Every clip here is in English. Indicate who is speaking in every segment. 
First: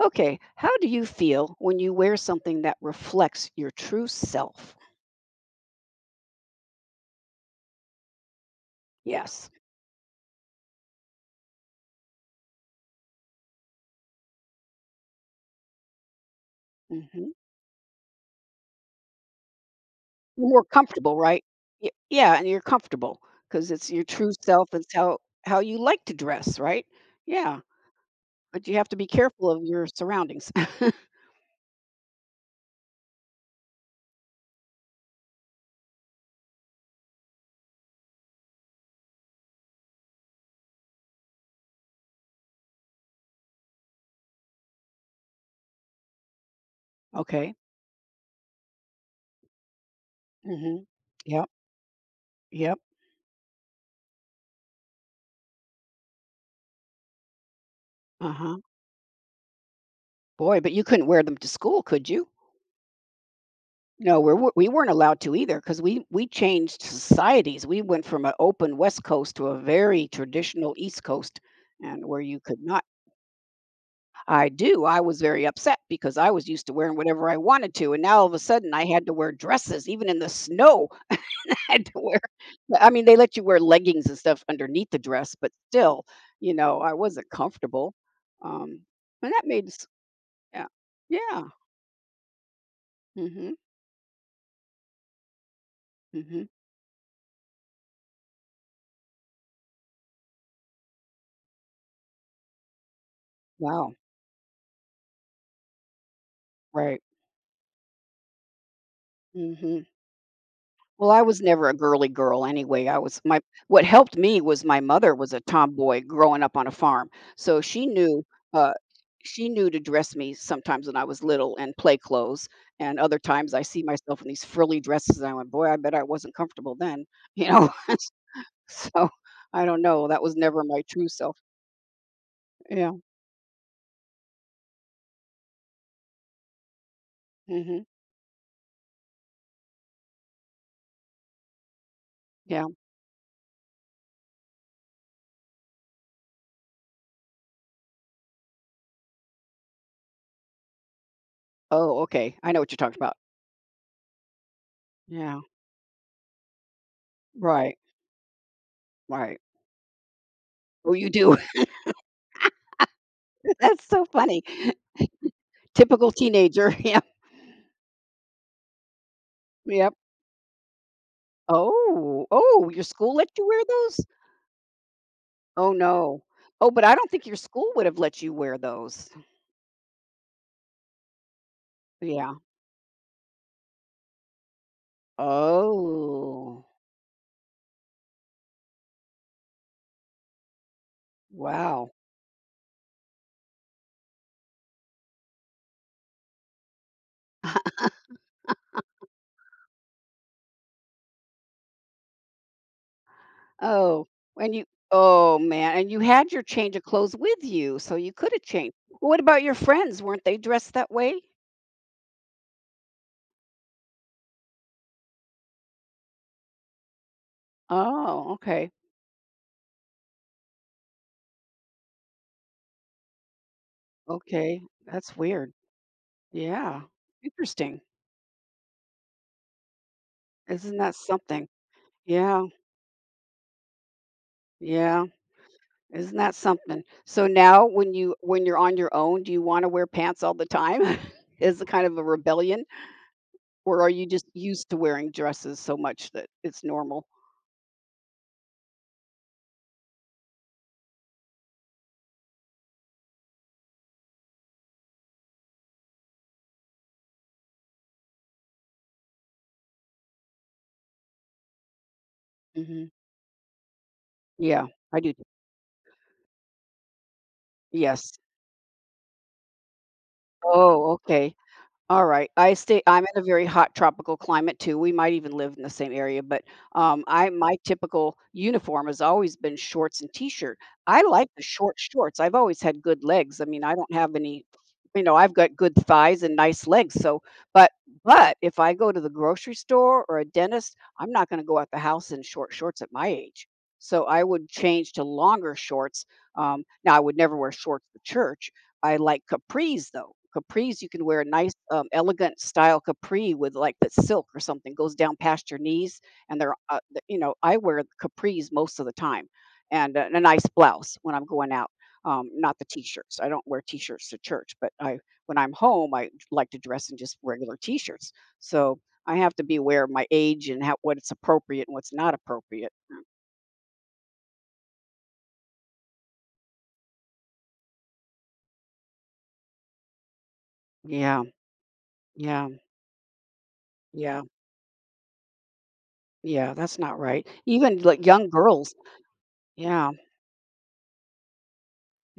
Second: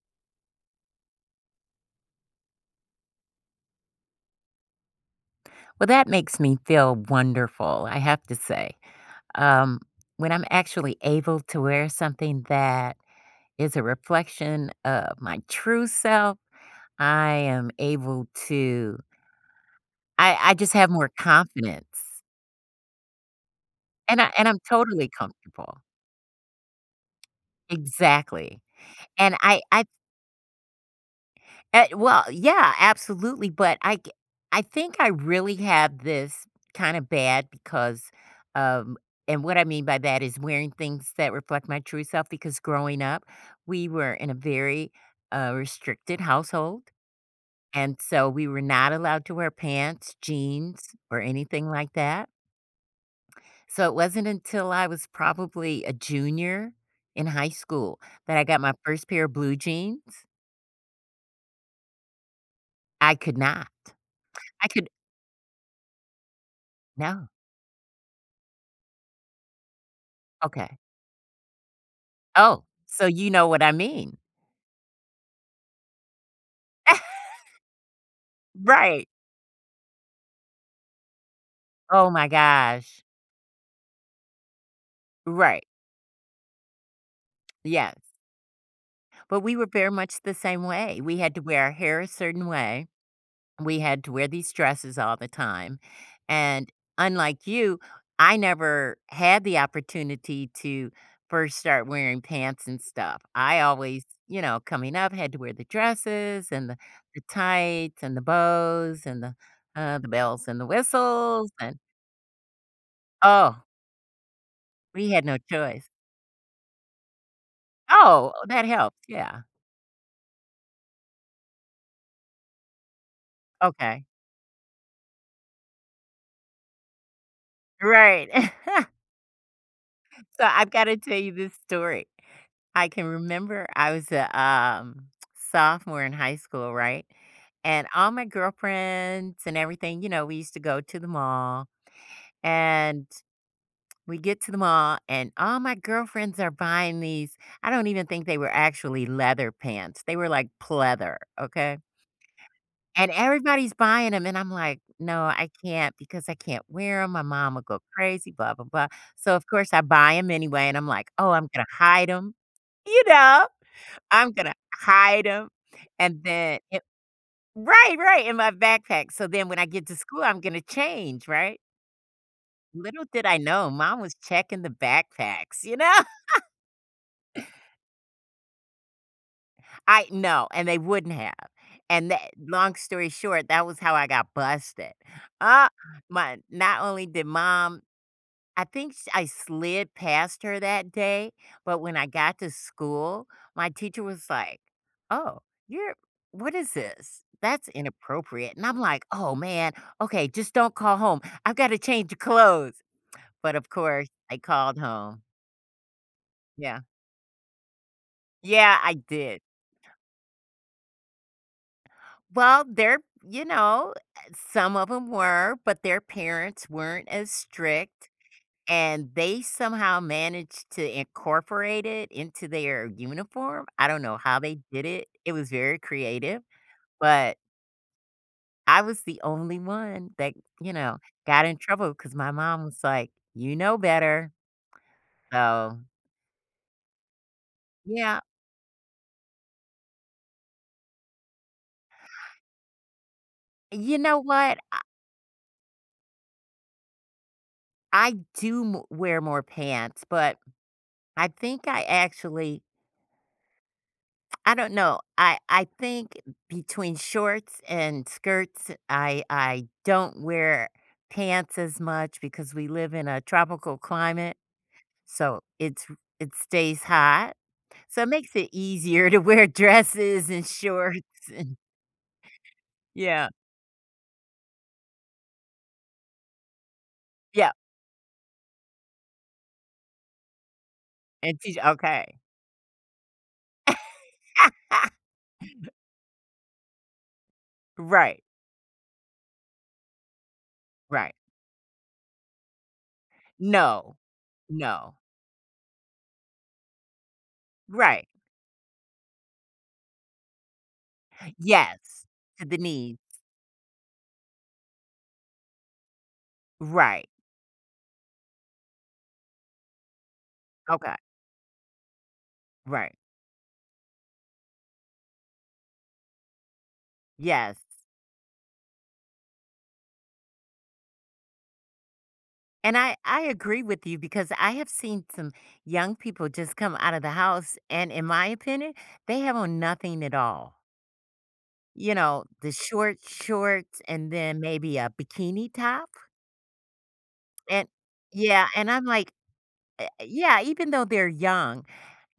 Speaker 1: Okay, how do you feel when you wear something that reflects your true self?
Speaker 2: Well, that makes me feel wonderful, I have to say.
Speaker 1: Yes.
Speaker 2: Um, when I'm actually able to wear something that is a reflection of my true self,
Speaker 1: Hmm.
Speaker 2: I am able to
Speaker 1: You're
Speaker 2: I
Speaker 1: more
Speaker 2: just have more
Speaker 1: comfortable, right? Y-
Speaker 2: confidence,
Speaker 1: Yeah, and you're comfortable because it's your
Speaker 2: and
Speaker 1: true
Speaker 2: I'm
Speaker 1: self. It's
Speaker 2: totally
Speaker 1: how you
Speaker 2: comfortable.
Speaker 1: like to dress, right? Yeah,
Speaker 2: Exactly,
Speaker 1: but you have to be
Speaker 2: and
Speaker 1: careful of
Speaker 2: I
Speaker 1: your surroundings.
Speaker 2: Eh, well, yeah, absolutely, but I think I really have this kinda bad because, um and what I mean by that is wearing things that reflect my true self because growing up, we were in a very, restricted household,
Speaker 1: Okay.
Speaker 2: and so we were not allowed to wear pants,
Speaker 1: Hmm.
Speaker 2: jeans, or
Speaker 1: Yep.
Speaker 2: anything like that.
Speaker 1: Yep.
Speaker 2: So it wasn't until I was probably a junior in high school
Speaker 1: Uh
Speaker 2: that I
Speaker 1: huh.
Speaker 2: got my first pair of blue jeans.
Speaker 1: Boy, but you couldn't wear them to school, could you?
Speaker 2: I could not.
Speaker 1: No, we're w
Speaker 2: I
Speaker 1: we
Speaker 2: could
Speaker 1: weren't allowed to either because we changed
Speaker 2: no.
Speaker 1: societies. We went from an open West Coast to a very traditional
Speaker 2: Okay.
Speaker 1: East Coast and where you could
Speaker 2: Oh,
Speaker 1: not.
Speaker 2: so you know what I mean.
Speaker 1: I do, I was very upset because I was used to wearing whatever I wanted to, and now all of a sudden I had
Speaker 2: Right.
Speaker 1: to wear dresses even in the snow. I had to
Speaker 2: Oh
Speaker 1: wear
Speaker 2: my
Speaker 1: I
Speaker 2: gosh.
Speaker 1: mean, they let you wear leggings and stuff underneath the dress, but
Speaker 2: Right.
Speaker 1: still, I wasn't comfortable.
Speaker 2: Yes.
Speaker 1: Um, and
Speaker 2: But
Speaker 1: that
Speaker 2: we
Speaker 1: made
Speaker 2: were
Speaker 1: s
Speaker 2: very much the same
Speaker 1: Yeah.
Speaker 2: way. We had to
Speaker 1: Yeah.
Speaker 2: wear our hair a certain way.
Speaker 1: Mhm,
Speaker 2: We had to wear these dresses all the time.
Speaker 1: mhm.
Speaker 2: And unlike you, I never had the opportunity to first start wearing pants and stuff. I
Speaker 1: Wow,
Speaker 2: always, coming up had to wear the dresses and the,
Speaker 1: right.
Speaker 2: the tights and the bows and the
Speaker 1: Mhm.
Speaker 2: uh, the bells and the
Speaker 1: Well, I was
Speaker 2: whistles
Speaker 1: never a
Speaker 2: and
Speaker 1: girly girl anyway. I was my
Speaker 2: oh,
Speaker 1: What helped me was my
Speaker 2: we
Speaker 1: mother
Speaker 2: had
Speaker 1: was
Speaker 2: no
Speaker 1: a
Speaker 2: choice.
Speaker 1: tomboy growing up on a farm. So
Speaker 2: Oh, that
Speaker 1: uh
Speaker 2: helps, yeah.
Speaker 1: she knew to dress me sometimes when I was little and play clothes. And other times I see
Speaker 2: Okay.
Speaker 1: myself in these frilly dresses and I went, boy, I bet I wasn't comfortable then, you know.
Speaker 2: Right.
Speaker 1: So I don't know. That was
Speaker 2: So,
Speaker 1: never
Speaker 2: I've
Speaker 1: my
Speaker 2: gotta
Speaker 1: true
Speaker 2: tell you
Speaker 1: self.
Speaker 2: this story. I
Speaker 1: Yeah.
Speaker 2: can remember I was a, sophomore in high school, right?
Speaker 1: Hmm.
Speaker 2: And all my girlfriends and everything, we used to go to the mall,
Speaker 1: Yeah.
Speaker 2: and we get to the mall, and all my girlfriends are buying these I don't even think they were actually leather pants, they were like pleather, okay?
Speaker 1: Oh, okay. I know what you're talking
Speaker 2: And
Speaker 1: about.
Speaker 2: everybody's buying them, and I'm like, "No,
Speaker 1: Yeah.
Speaker 2: I can't because I can't wear them. My mom will
Speaker 1: Right.
Speaker 2: go crazy, blah, blah, blah." So,
Speaker 1: Right.
Speaker 2: of course, I buy them anyway, and I'm
Speaker 1: Oh, you
Speaker 2: like, "Oh,
Speaker 1: do.
Speaker 2: I'm gonna hide them, You know?
Speaker 1: That's so
Speaker 2: I'm
Speaker 1: funny.
Speaker 2: gonna hide them,
Speaker 1: Typical
Speaker 2: and then
Speaker 1: teenager.
Speaker 2: it
Speaker 1: Yeah.
Speaker 2: Right, right, in my backpack, so then when I get
Speaker 1: Yeah.
Speaker 2: to school, I'm gonna change, right?"
Speaker 1: Oh, oh, your
Speaker 2: Little
Speaker 1: school
Speaker 2: did
Speaker 1: let
Speaker 2: I
Speaker 1: you wear
Speaker 2: know,
Speaker 1: those?
Speaker 2: mom was checking the backpacks,
Speaker 1: Oh,
Speaker 2: you know?
Speaker 1: no. Oh, but I don't think your school would have let you wear those.
Speaker 2: I know, and they wouldn't have, and that
Speaker 1: Yeah.
Speaker 2: long story short, that was how I got busted. Uh, my
Speaker 1: Oh,
Speaker 2: not only did mom I think s I slid past her that day, but
Speaker 1: wow.
Speaker 2: when I got to school, my teacher was like, "Oh, you're what is this? That's inappropriate." And I'm like, "Oh, man. Okay, just don't call home. I've gotta change clothes." But of
Speaker 1: Oh,
Speaker 2: course, I
Speaker 1: and you,
Speaker 2: called home.
Speaker 1: oh man, and you had your change
Speaker 2: Yeah.
Speaker 1: of clothes with you, so you could have changed.
Speaker 2: Yeah, I
Speaker 1: What
Speaker 2: did.
Speaker 1: about your friends? Weren't they dressed that way?
Speaker 2: Well, you know, some of them were, but their parents weren't as strict.
Speaker 1: Oh, okay.
Speaker 2: And they somehow managed to incorporate it into their uniform. I don't know how they
Speaker 1: Okay.
Speaker 2: did it.
Speaker 1: That's
Speaker 2: It was
Speaker 1: weird.
Speaker 2: very creative,
Speaker 1: Yeah.
Speaker 2: but
Speaker 1: Interesting.
Speaker 2: I was the only one that, you
Speaker 1: Isn't that
Speaker 2: know,
Speaker 1: something?
Speaker 2: got in trouble because my
Speaker 1: Yeah.
Speaker 2: mom was like, "You know better."
Speaker 1: Yeah.
Speaker 2: So,
Speaker 1: Isn't that something? So now when you
Speaker 2: yeah.
Speaker 1: when you're on your own, do you wanna wear pants all the time? Is it kind of a rebellion, or are
Speaker 2: You
Speaker 1: you
Speaker 2: know
Speaker 1: just
Speaker 2: what?
Speaker 1: used to
Speaker 2: I,
Speaker 1: wearing dresses so much that it's normal?
Speaker 2: I do m- wear more pants, but I think I actually I don't know. I think between shorts and skirts, I don't wear pants as much because we
Speaker 1: Mhm.
Speaker 2: live in a tropical climate,
Speaker 1: Yeah, I do.
Speaker 2: so it stays hot. So it
Speaker 1: Yes.
Speaker 2: makes it easier to wear dresses and
Speaker 1: Oh,
Speaker 2: shorts
Speaker 1: okay.
Speaker 2: and
Speaker 1: All right. I'm in a
Speaker 2: yeah.
Speaker 1: very hot tropical climate too. We might even live in the same area, but I
Speaker 2: Yeah,
Speaker 1: my typical uniform has always been shorts and t-shirt. I like
Speaker 2: and
Speaker 1: the
Speaker 2: t
Speaker 1: short
Speaker 2: okay.
Speaker 1: shorts. I've always had good legs. I mean, I don't have any, you know, I've got good thighs and nice legs. So, but
Speaker 2: Right,
Speaker 1: if I go to the grocery store or a dentist, I'm
Speaker 2: right.
Speaker 1: not going to go out the house in short shorts at my age.
Speaker 2: No.
Speaker 1: So I would change
Speaker 2: No.
Speaker 1: to longer shorts. Now I would never wear shorts to
Speaker 2: Right.
Speaker 1: church. I like capris though. Capris, you can wear a nice,
Speaker 2: Yes,
Speaker 1: elegant
Speaker 2: to the
Speaker 1: style
Speaker 2: knees.
Speaker 1: capri with like the silk or something goes down past your knees, and they're, th-
Speaker 2: Right.
Speaker 1: you know, I wear capris most of the time, and a nice
Speaker 2: Okay.
Speaker 1: blouse when I'm going out. Not the
Speaker 2: Right.
Speaker 1: t-shirts. I don't wear t-shirts to church, but I when I'm home, I like to dress in just regular
Speaker 2: Yes.
Speaker 1: t-shirts. So I have to be aware of my age and how what it's appropriate and what's not appropriate.
Speaker 2: And I agree with you because I have seen some young people just come out of the house, and in my opinion, they have on nothing at all.
Speaker 1: Yeah,
Speaker 2: You know,
Speaker 1: yeah,
Speaker 2: the short shorts and
Speaker 1: yeah,
Speaker 2: then maybe a bikini top.
Speaker 1: yeah. That's not right.
Speaker 2: And
Speaker 1: Even like young
Speaker 2: yeah, and
Speaker 1: girls.
Speaker 2: I'm like, "Eh,
Speaker 1: Yeah.
Speaker 2: eh, yeah, even though they're young,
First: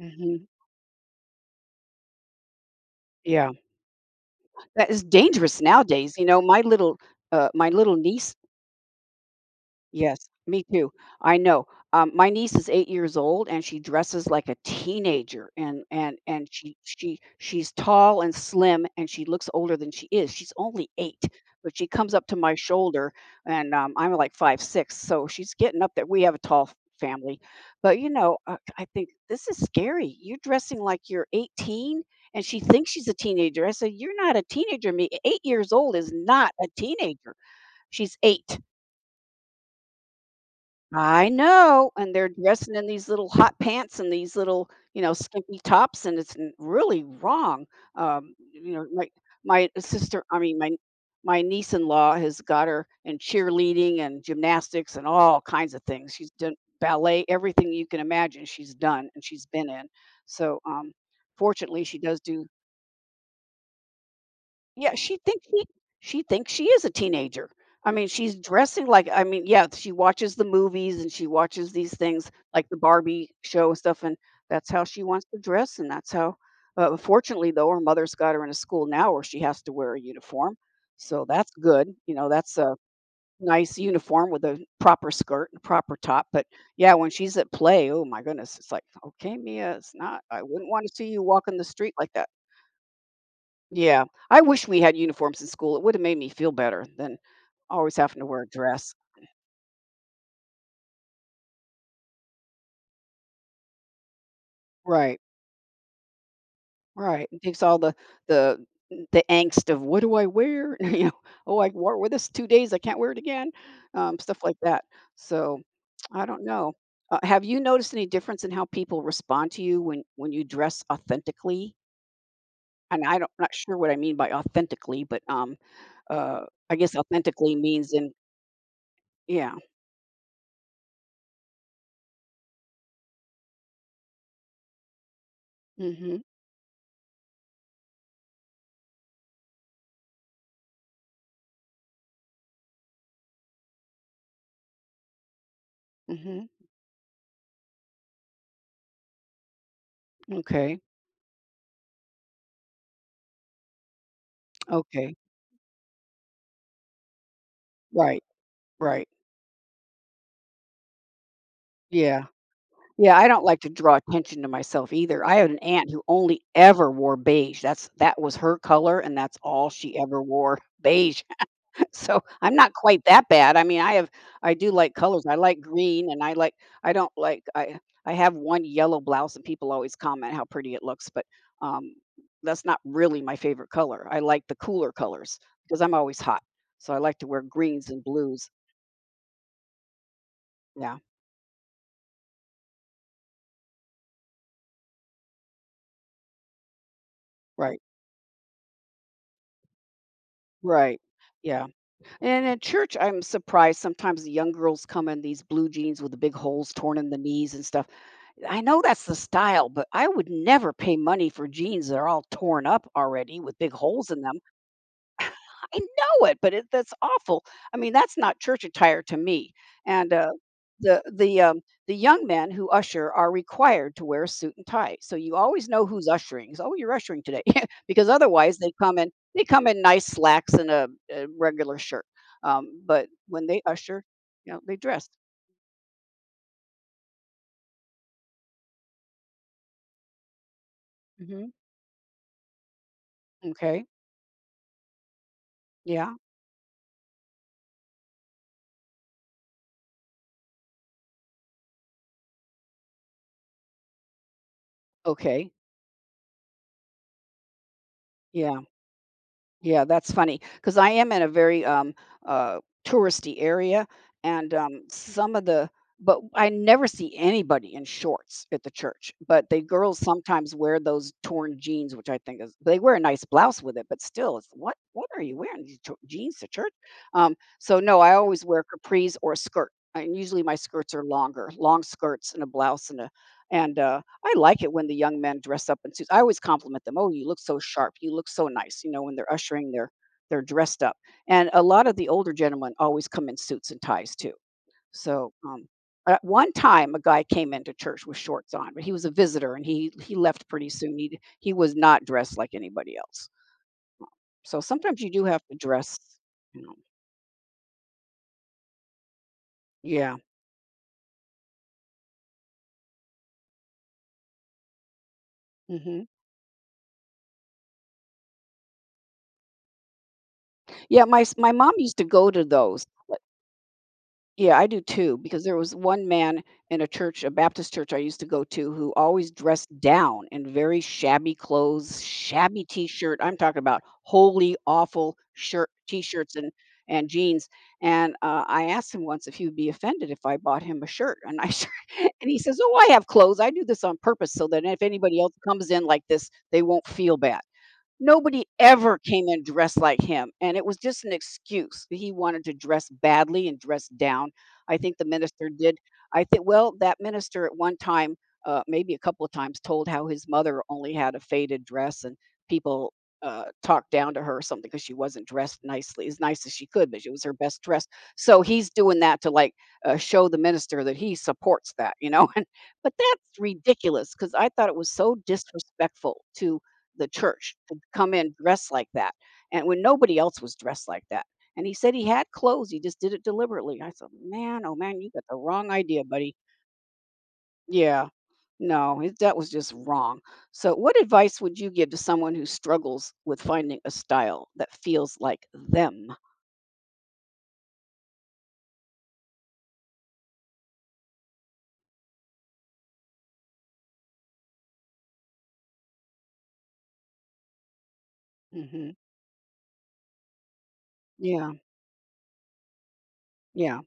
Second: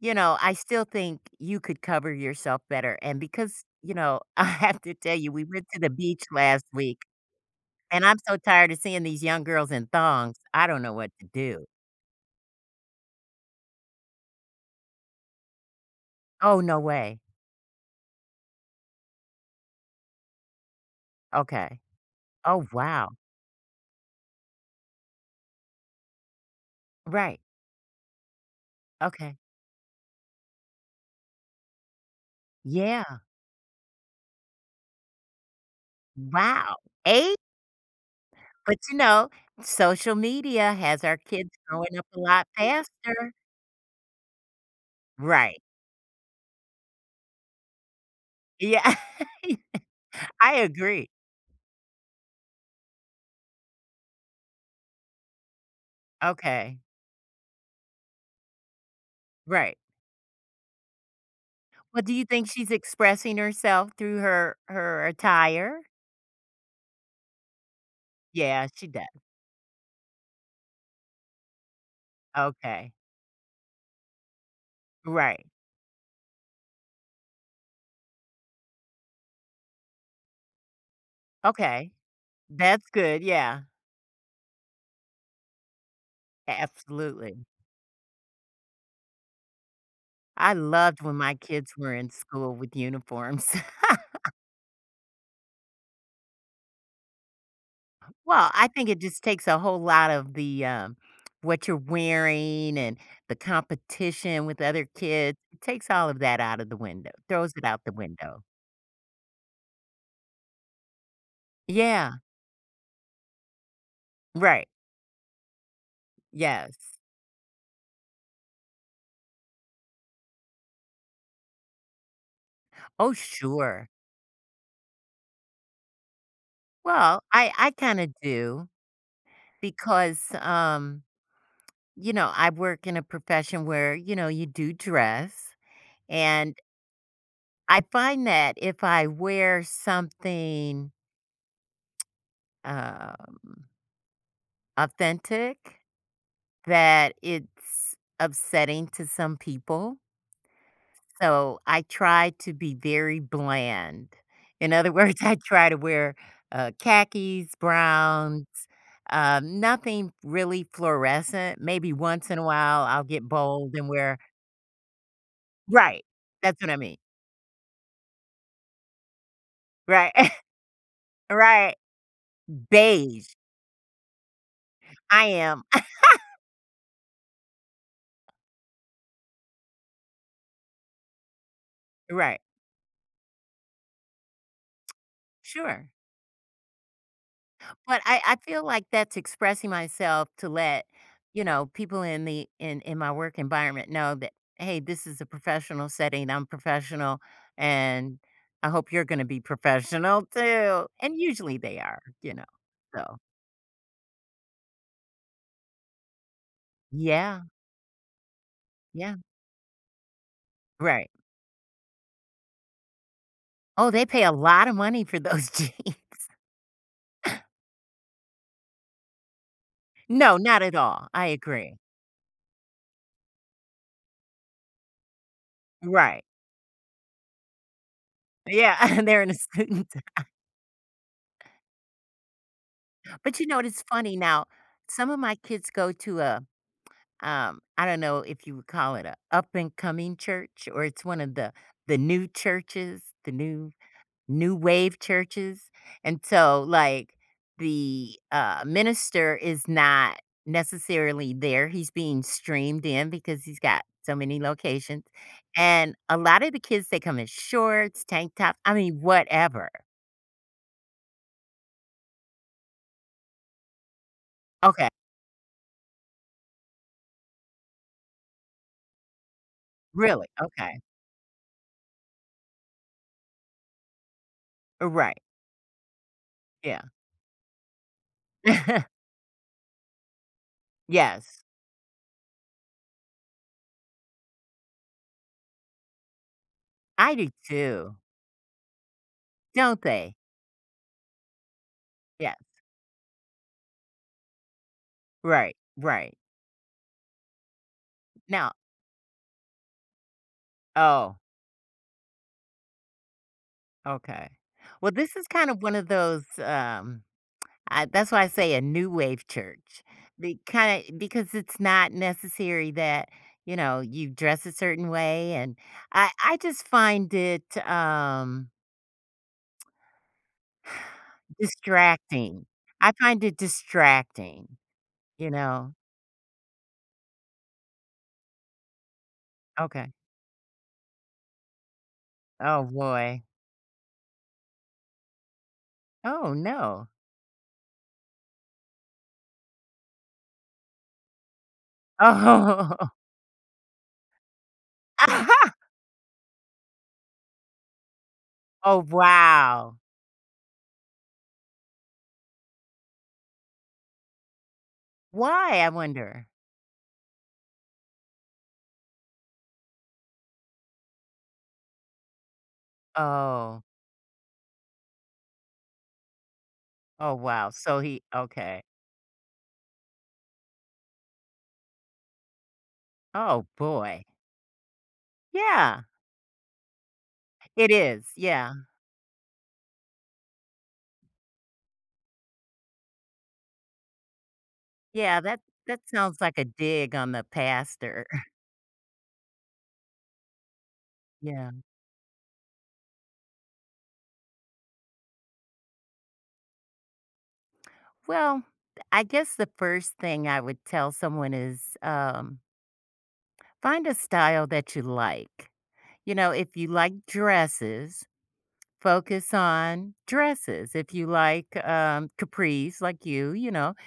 Speaker 2: you know, I still think you could cover yourself better." And
Speaker 1: Yeah.
Speaker 2: because, I have
Speaker 1: That
Speaker 2: to
Speaker 1: is
Speaker 2: tell you, we
Speaker 1: dangerous
Speaker 2: went to the
Speaker 1: nowadays, you
Speaker 2: beach
Speaker 1: know, my
Speaker 2: last
Speaker 1: little,
Speaker 2: week,
Speaker 1: uh, my little
Speaker 2: and I'm
Speaker 1: niece.
Speaker 2: so tired of seeing these young girls in
Speaker 1: Yes,
Speaker 2: thongs.
Speaker 1: me
Speaker 2: I don't
Speaker 1: too.
Speaker 2: know what to
Speaker 1: I know.
Speaker 2: do.
Speaker 1: My niece is 8 years old, and she dresses like a teenager, and and and
Speaker 2: Oh,
Speaker 1: she
Speaker 2: no
Speaker 1: she
Speaker 2: way.
Speaker 1: she's tall and slim, and she looks older than she is. She's only 8, but
Speaker 2: Okay.
Speaker 1: she comes up to my
Speaker 2: Oh,
Speaker 1: shoulder,
Speaker 2: wow.
Speaker 1: and I'm like 5'6", so she's getting up there. We have a tall family,
Speaker 2: Right.
Speaker 1: but I think
Speaker 2: Okay.
Speaker 1: this is scary. You're dressing like you're 18, and she thinks she's a
Speaker 2: Yeah.
Speaker 1: teenager. I said, you're not a teenager. Me, 8 years old is not a
Speaker 2: Wow.
Speaker 1: teenager.
Speaker 2: 8?
Speaker 1: She's 8.
Speaker 2: But, social media has our
Speaker 1: I
Speaker 2: kids
Speaker 1: know,
Speaker 2: growing up
Speaker 1: and
Speaker 2: a
Speaker 1: they're
Speaker 2: lot
Speaker 1: dressing in these little
Speaker 2: faster.
Speaker 1: hot pants and these little, skimpy
Speaker 2: Right.
Speaker 1: tops, and it's n really wrong. You know,
Speaker 2: Yeah.
Speaker 1: my my sister I
Speaker 2: I
Speaker 1: mean, my
Speaker 2: agree.
Speaker 1: niece-in-law has got her in cheerleading and gymnastics and all kinds of things. She's done
Speaker 2: Okay.
Speaker 1: ballet, everything you can imagine she's done and she's been
Speaker 2: Right.
Speaker 1: in. So, fortunately, she
Speaker 2: Well, do
Speaker 1: does
Speaker 2: you
Speaker 1: do
Speaker 2: think she's expressing herself through her
Speaker 1: yeah,
Speaker 2: her attire?
Speaker 1: she thinks she is a teenager. I mean, she's
Speaker 2: Yeah,
Speaker 1: dressing
Speaker 2: she
Speaker 1: like
Speaker 2: does.
Speaker 1: I mean, yeah, she watches the movies and she watches these things like the
Speaker 2: Okay.
Speaker 1: Barbie show and stuff, and that's how she wants to
Speaker 2: Right.
Speaker 1: dress, and that's how unfortunately, though, her mother's got her in a school now where she has to wear a uniform, so that's good.
Speaker 2: Okay.
Speaker 1: You know, that's a
Speaker 2: That's good. Yeah.
Speaker 1: nice uniform with a proper skirt and proper top. But yeah, when she's
Speaker 2: Absolutely.
Speaker 1: at play, oh my goodness, it's like, okay, Mia, it's not. I
Speaker 2: I
Speaker 1: wouldn't want to
Speaker 2: loved
Speaker 1: see
Speaker 2: when
Speaker 1: you
Speaker 2: my
Speaker 1: walking the
Speaker 2: kids
Speaker 1: street
Speaker 2: were in
Speaker 1: like that.
Speaker 2: school with uniforms.
Speaker 1: Yeah. I wish we had uniforms in school. It would have made me feel better than always having to wear a
Speaker 2: Well, I think
Speaker 1: dress.
Speaker 2: it just takes a whole lot of the what you're wearing and the competition with other
Speaker 1: Right.
Speaker 2: kids. It takes all of that out of the window,
Speaker 1: Right. It
Speaker 2: throws
Speaker 1: takes
Speaker 2: it
Speaker 1: all
Speaker 2: out the
Speaker 1: the
Speaker 2: window.
Speaker 1: the angst of what do I wear? Oh, I wore it with
Speaker 2: Yeah,
Speaker 1: this 2 days. I can't wear it again. Stuff like
Speaker 2: right.
Speaker 1: that. So I don't know.
Speaker 2: Yes.
Speaker 1: Have you noticed any difference in how people respond to you when you dress authentically? And
Speaker 2: Oh,
Speaker 1: I don't, not sure
Speaker 2: sure.
Speaker 1: what I mean by authentically, but uh, I guess
Speaker 2: Well, I
Speaker 1: authentically
Speaker 2: I
Speaker 1: means
Speaker 2: kinda
Speaker 1: in
Speaker 2: do
Speaker 1: yeah.
Speaker 2: because, I work in a profession where, you do dress,
Speaker 1: Mm-hmm.
Speaker 2: and I find that if I wear something, um, authentic
Speaker 1: Mm-hmm.
Speaker 2: that it's upsetting to some people,
Speaker 1: Okay.
Speaker 2: so I try to be very bland. In other
Speaker 1: Okay.
Speaker 2: words, I try to wear, khakis,
Speaker 1: Right,
Speaker 2: browns,
Speaker 1: right.
Speaker 2: nothing really fluorescent. Maybe
Speaker 1: Yeah.
Speaker 2: once in a while, I'll
Speaker 1: Yeah,
Speaker 2: get
Speaker 1: I don't like to
Speaker 2: bold and
Speaker 1: draw
Speaker 2: wear
Speaker 1: attention to myself either. I had an aunt who
Speaker 2: Right,
Speaker 1: only
Speaker 2: that's what I
Speaker 1: ever
Speaker 2: mean.
Speaker 1: wore beige. That was her color and that's all she
Speaker 2: Right,
Speaker 1: ever wore, beige.
Speaker 2: right.
Speaker 1: So, I'm not quite that
Speaker 2: Beige.
Speaker 1: bad. I mean, I do like
Speaker 2: I
Speaker 1: colors. I like
Speaker 2: am.
Speaker 1: green and I like I don't like I have one yellow blouse and people always comment how pretty it looks, but, um,
Speaker 2: Right.
Speaker 1: that's not really my favorite color. I like the cooler colors because
Speaker 2: Sure.
Speaker 1: I'm always hot. So, I like to wear greens
Speaker 2: But
Speaker 1: and
Speaker 2: I
Speaker 1: blues.
Speaker 2: feel like that's expressing myself to let,
Speaker 1: Yeah,
Speaker 2: people in the in my work environment know that, "Hey, this is a professional setting, I'm professional,
Speaker 1: right,
Speaker 2: and I hope you're gonna be professional too."
Speaker 1: right.
Speaker 2: And usually
Speaker 1: Yeah.
Speaker 2: they are,
Speaker 1: And at church,
Speaker 2: so
Speaker 1: I'm surprised sometimes the young girls come in these blue jeans with the big holes torn in the
Speaker 2: Yeah,
Speaker 1: knees and stuff. I know that's the
Speaker 2: yeah,
Speaker 1: style, but I would never pay
Speaker 2: right.
Speaker 1: money for jeans that are all torn up already with big
Speaker 2: Oh, they
Speaker 1: holes in
Speaker 2: pay a
Speaker 1: them.
Speaker 2: lot of money for those
Speaker 1: I
Speaker 2: jeans.
Speaker 1: know it, but it that's awful. I mean, that's not church attire to me. And, uh,
Speaker 2: No, not at
Speaker 1: the
Speaker 2: all, I
Speaker 1: the, um,
Speaker 2: agree.
Speaker 1: the young men who usher are required to wear a suit and tie, so you always know who's
Speaker 2: Right.
Speaker 1: ushering. So, "Oh, you're ushering today," because otherwise they come
Speaker 2: Yeah,
Speaker 1: in
Speaker 2: they're in a
Speaker 1: they come in
Speaker 2: student
Speaker 1: nice slacks and a regular shirt. But
Speaker 2: But
Speaker 1: when
Speaker 2: you know
Speaker 1: they
Speaker 2: what, it's
Speaker 1: usher,
Speaker 2: funny now,
Speaker 1: you know, they dress.
Speaker 2: some of my kids go to a I don't know if you would call it a up and coming church or it's one of
Speaker 1: Mhm.
Speaker 2: the new churches, the new
Speaker 1: Okay.
Speaker 2: new wave churches.
Speaker 1: Yeah.
Speaker 2: And so like the minister is not necessarily there. He's being streamed in because he's got so many locations.
Speaker 1: Okay.
Speaker 2: And a lot of the kids they come in shorts, tank tops,
Speaker 1: Yeah.
Speaker 2: I mean whatever.
Speaker 1: Yeah, that's funny because I am in a very, touristy area, and,
Speaker 2: Okay.
Speaker 1: some of the but I never see anybody in shorts at the church, but the girls
Speaker 2: Really?
Speaker 1: sometimes
Speaker 2: Okay.
Speaker 1: wear those torn jeans, which I think is they wear a nice blouse with it, but still, it's what are
Speaker 2: Right.
Speaker 1: you wearing, these tor jeans to church?
Speaker 2: Yeah.
Speaker 1: So, no, I always wear capris or a skirt, and usually my skirts are
Speaker 2: yes.
Speaker 1: longer, long skirts and a blouse. And I like it when the young men dress up in suits. I always compliment them. "Oh,
Speaker 2: I
Speaker 1: you
Speaker 2: do
Speaker 1: look so sharp.
Speaker 2: too.
Speaker 1: You look so nice." When they're ushering,
Speaker 2: Don't
Speaker 1: they're
Speaker 2: they?
Speaker 1: they're dressed up. And a lot of the older
Speaker 2: Yeah.
Speaker 1: gentlemen always come in suits and ties too. So,
Speaker 2: Right, right.
Speaker 1: at one time, a guy came into church with shorts
Speaker 2: Now
Speaker 1: on, but he was a visitor and he left pretty soon.
Speaker 2: oh,
Speaker 1: He was not dressed like anybody else.
Speaker 2: okay.
Speaker 1: So
Speaker 2: Well,
Speaker 1: sometimes you
Speaker 2: this
Speaker 1: do
Speaker 2: is
Speaker 1: have
Speaker 2: kind
Speaker 1: to
Speaker 2: of one of
Speaker 1: dress.
Speaker 2: those,
Speaker 1: You know.
Speaker 2: I that's why I say a new wave church.
Speaker 1: Yeah.
Speaker 2: The kinda because it's not necessary that, you dress a certain way, and
Speaker 1: Hmm.
Speaker 2: I just find it, um,
Speaker 1: Yeah. My mom used to go to
Speaker 2: distracting.
Speaker 1: those.
Speaker 2: I find it distracting,
Speaker 1: Yeah, I do too,
Speaker 2: you
Speaker 1: because there
Speaker 2: know?
Speaker 1: was one man in a church, a Baptist church I used to go to, who always dressed
Speaker 2: Okay.
Speaker 1: down in very shabby clothes, shabby
Speaker 2: Oh,
Speaker 1: t-shirt.
Speaker 2: boy.
Speaker 1: I'm talking about wholly awful shirt,
Speaker 2: Oh,
Speaker 1: t-shirts and
Speaker 2: no.
Speaker 1: jeans. And I asked him once if he would be offended if I bought him a shirt, and he says, "Oh,
Speaker 2: Oh.
Speaker 1: I have clothes. I do this on purpose so that if anybody else comes in like this, they won't feel bad." Nobody
Speaker 2: Oh,
Speaker 1: ever came in dressed
Speaker 2: wow.
Speaker 1: like him, and it was just an excuse. He wanted to dress badly and dress down. I think the minister
Speaker 2: Why, I
Speaker 1: did I
Speaker 2: wonder?
Speaker 1: think Well, that minister at one time, maybe a couple of times, told how his mother only had a faded dress and people,
Speaker 2: Oh.
Speaker 1: talked down to her or something because she wasn't dressed nicely as nice as she could, but she
Speaker 2: Oh,
Speaker 1: was her
Speaker 2: wow.
Speaker 1: best
Speaker 2: So
Speaker 1: dress.
Speaker 2: he
Speaker 1: So
Speaker 2: okay.
Speaker 1: he's doing that to, like, show the minister that he supports that, you know? And but that's
Speaker 2: Oh, boy.
Speaker 1: ridiculous because I thought it was so
Speaker 2: Yeah,
Speaker 1: disrespectful to the church
Speaker 2: it
Speaker 1: to
Speaker 2: is.
Speaker 1: come in
Speaker 2: Yeah.
Speaker 1: dressed like that, and when nobody else was dressed like that. And he said he had clothes, he just did it deliberately. I said, "Man, oh man, you
Speaker 2: Yeah,
Speaker 1: got the
Speaker 2: that
Speaker 1: wrong
Speaker 2: that
Speaker 1: idea,
Speaker 2: sounds
Speaker 1: buddy."
Speaker 2: like a dig on the pastor.
Speaker 1: Yeah, no, it that was just wrong. So, what advice
Speaker 2: Yeah.
Speaker 1: would you give to someone who struggles with finding a style that feels like them?
Speaker 2: Well, I guess the first thing I would tell someone is, find a style that you like. You know, if you like dresses,
Speaker 1: Mhm.
Speaker 2: focus on dresses. If you
Speaker 1: Yeah,
Speaker 2: like, capris like you, you know,
Speaker 1: yeah,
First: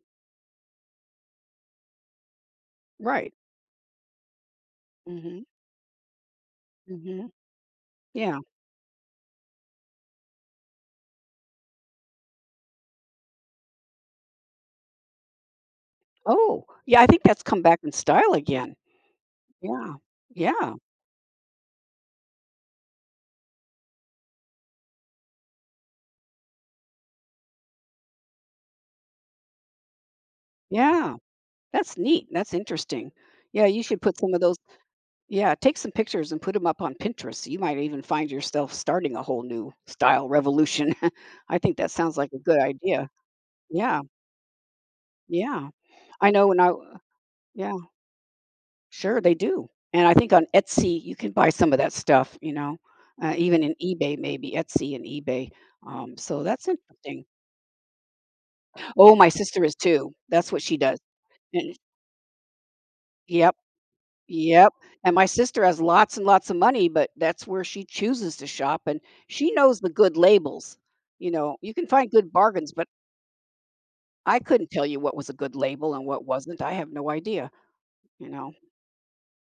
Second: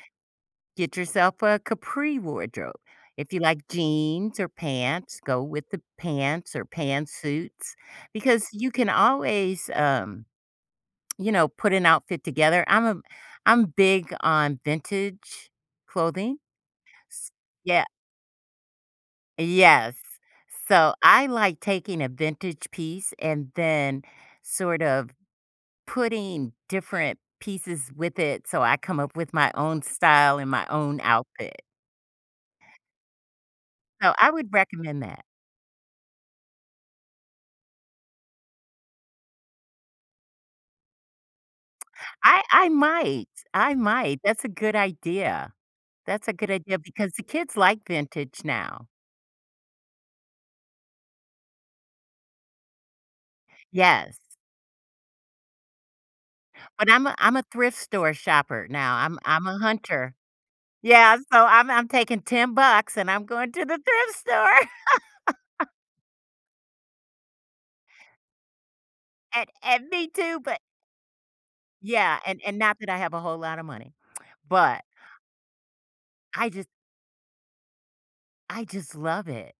Speaker 2: Get yourself a capri wardrobe. If
Speaker 1: right.
Speaker 2: you like jeans or pants, go
Speaker 1: Mhm,
Speaker 2: with the pants or
Speaker 1: mhm,
Speaker 2: pantsuits
Speaker 1: yeah.
Speaker 2: because you can always, put an outfit together. I'm big on vintage clothing.
Speaker 1: Oh, yeah, I think
Speaker 2: S-
Speaker 1: that's come back
Speaker 2: Yeah,
Speaker 1: in style again. Yeah,
Speaker 2: yes.
Speaker 1: yeah,
Speaker 2: So I like taking a vintage piece and then sort of putting different pieces with it so I come up with my own style and my own
Speaker 1: yeah.
Speaker 2: outfit.
Speaker 1: That's neat. That's interesting. Yeah, you should
Speaker 2: So
Speaker 1: put
Speaker 2: I
Speaker 1: some of
Speaker 2: would
Speaker 1: those
Speaker 2: recommend that.
Speaker 1: yeah, take some pictures and put them up on Pinterest. You might even find yourself starting a whole new style revolution. I think that sounds like a
Speaker 2: I
Speaker 1: good
Speaker 2: I
Speaker 1: idea.
Speaker 2: might, I
Speaker 1: Yeah.
Speaker 2: might. That's a good idea.
Speaker 1: Yeah.
Speaker 2: That's
Speaker 1: I
Speaker 2: a
Speaker 1: know
Speaker 2: good
Speaker 1: when I
Speaker 2: idea because the kids
Speaker 1: Yeah,
Speaker 2: like vintage now.
Speaker 1: sure they do. And I think on Etsy you can buy some of that stuff, Even in eBay
Speaker 2: Yes,
Speaker 1: maybe, Etsy and eBay. So that's
Speaker 2: but I'm a
Speaker 1: interesting.
Speaker 2: I'm a thrift store shopper now.
Speaker 1: Oh,
Speaker 2: I'm
Speaker 1: my
Speaker 2: I'm a
Speaker 1: sister is too.
Speaker 2: hunter.
Speaker 1: That's what she does.
Speaker 2: Yeah, so I'm
Speaker 1: And
Speaker 2: I'm taking 10 bucks and I'm going
Speaker 1: yep.
Speaker 2: to the thrift store.
Speaker 1: Yep, and my sister has lots and lots of money, but that's where she chooses to shop, and
Speaker 2: And
Speaker 1: she knows
Speaker 2: and
Speaker 1: the
Speaker 2: me
Speaker 1: good
Speaker 2: too, but
Speaker 1: labels. You can find
Speaker 2: yeah,
Speaker 1: good
Speaker 2: and
Speaker 1: bargains,
Speaker 2: not
Speaker 1: but
Speaker 2: that I have a whole lot of money,
Speaker 1: I couldn't
Speaker 2: but
Speaker 1: tell you what was a good label and what
Speaker 2: I
Speaker 1: wasn't.
Speaker 2: just
Speaker 1: I have no idea, you know?
Speaker 2: I just love it.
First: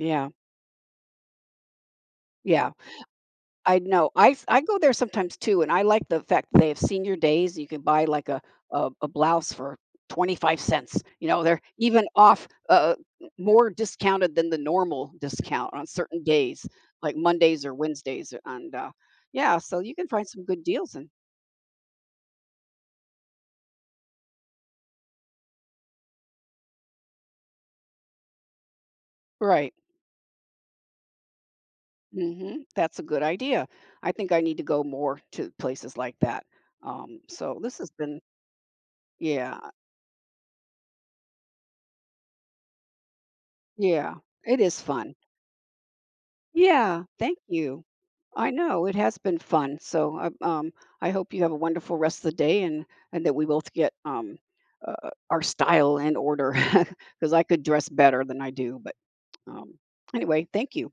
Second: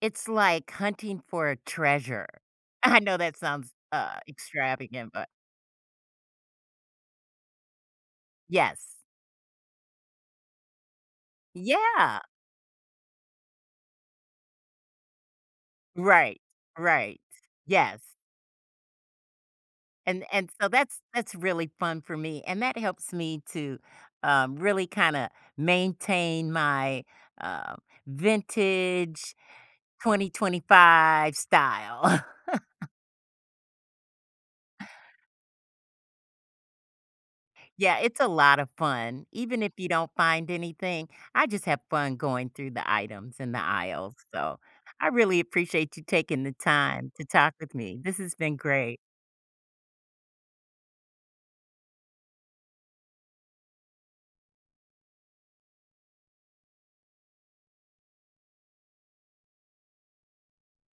Speaker 2: It's like hunting for a treasure.
Speaker 1: yeah.
Speaker 2: I know that sounds,
Speaker 1: I know.
Speaker 2: uh,
Speaker 1: I go there
Speaker 2: extravagant, but
Speaker 1: sometimes too, and I like the fact that they have senior days. You can buy like a a,
Speaker 2: yes.
Speaker 1: a blouse for 25 cents. You know, they're even
Speaker 2: Yeah.
Speaker 1: off More discounted than the normal discount on certain
Speaker 2: Right,
Speaker 1: days, like
Speaker 2: right.
Speaker 1: Mondays or
Speaker 2: Yes.
Speaker 1: Wednesdays. And yeah, so you can
Speaker 2: And
Speaker 1: find some
Speaker 2: and
Speaker 1: good
Speaker 2: so
Speaker 1: deals.
Speaker 2: that's
Speaker 1: And
Speaker 2: that's really fun for me, and that helps me to really kinda maintain my, uh, vintage
Speaker 1: right.
Speaker 2: 2025 style.
Speaker 1: Hmm. That's a good idea. I think I need to go more to places like that. So this has
Speaker 2: Yeah, it's
Speaker 1: been,
Speaker 2: a lot of fun.
Speaker 1: yeah,
Speaker 2: Even if you don't find anything, I just have fun going through the items in the
Speaker 1: yeah,
Speaker 2: aisles,
Speaker 1: it
Speaker 2: so
Speaker 1: is
Speaker 2: I
Speaker 1: fun.
Speaker 2: really appreciate you taking the
Speaker 1: Yeah.
Speaker 2: time to
Speaker 1: Thank
Speaker 2: talk with
Speaker 1: you.
Speaker 2: me. This has
Speaker 1: I
Speaker 2: been
Speaker 1: know it
Speaker 2: great.
Speaker 1: has been fun. So um, I hope you have a wonderful rest of the day, and that we both get our style in order because I could dress better than I do. But um, anyway, thank you.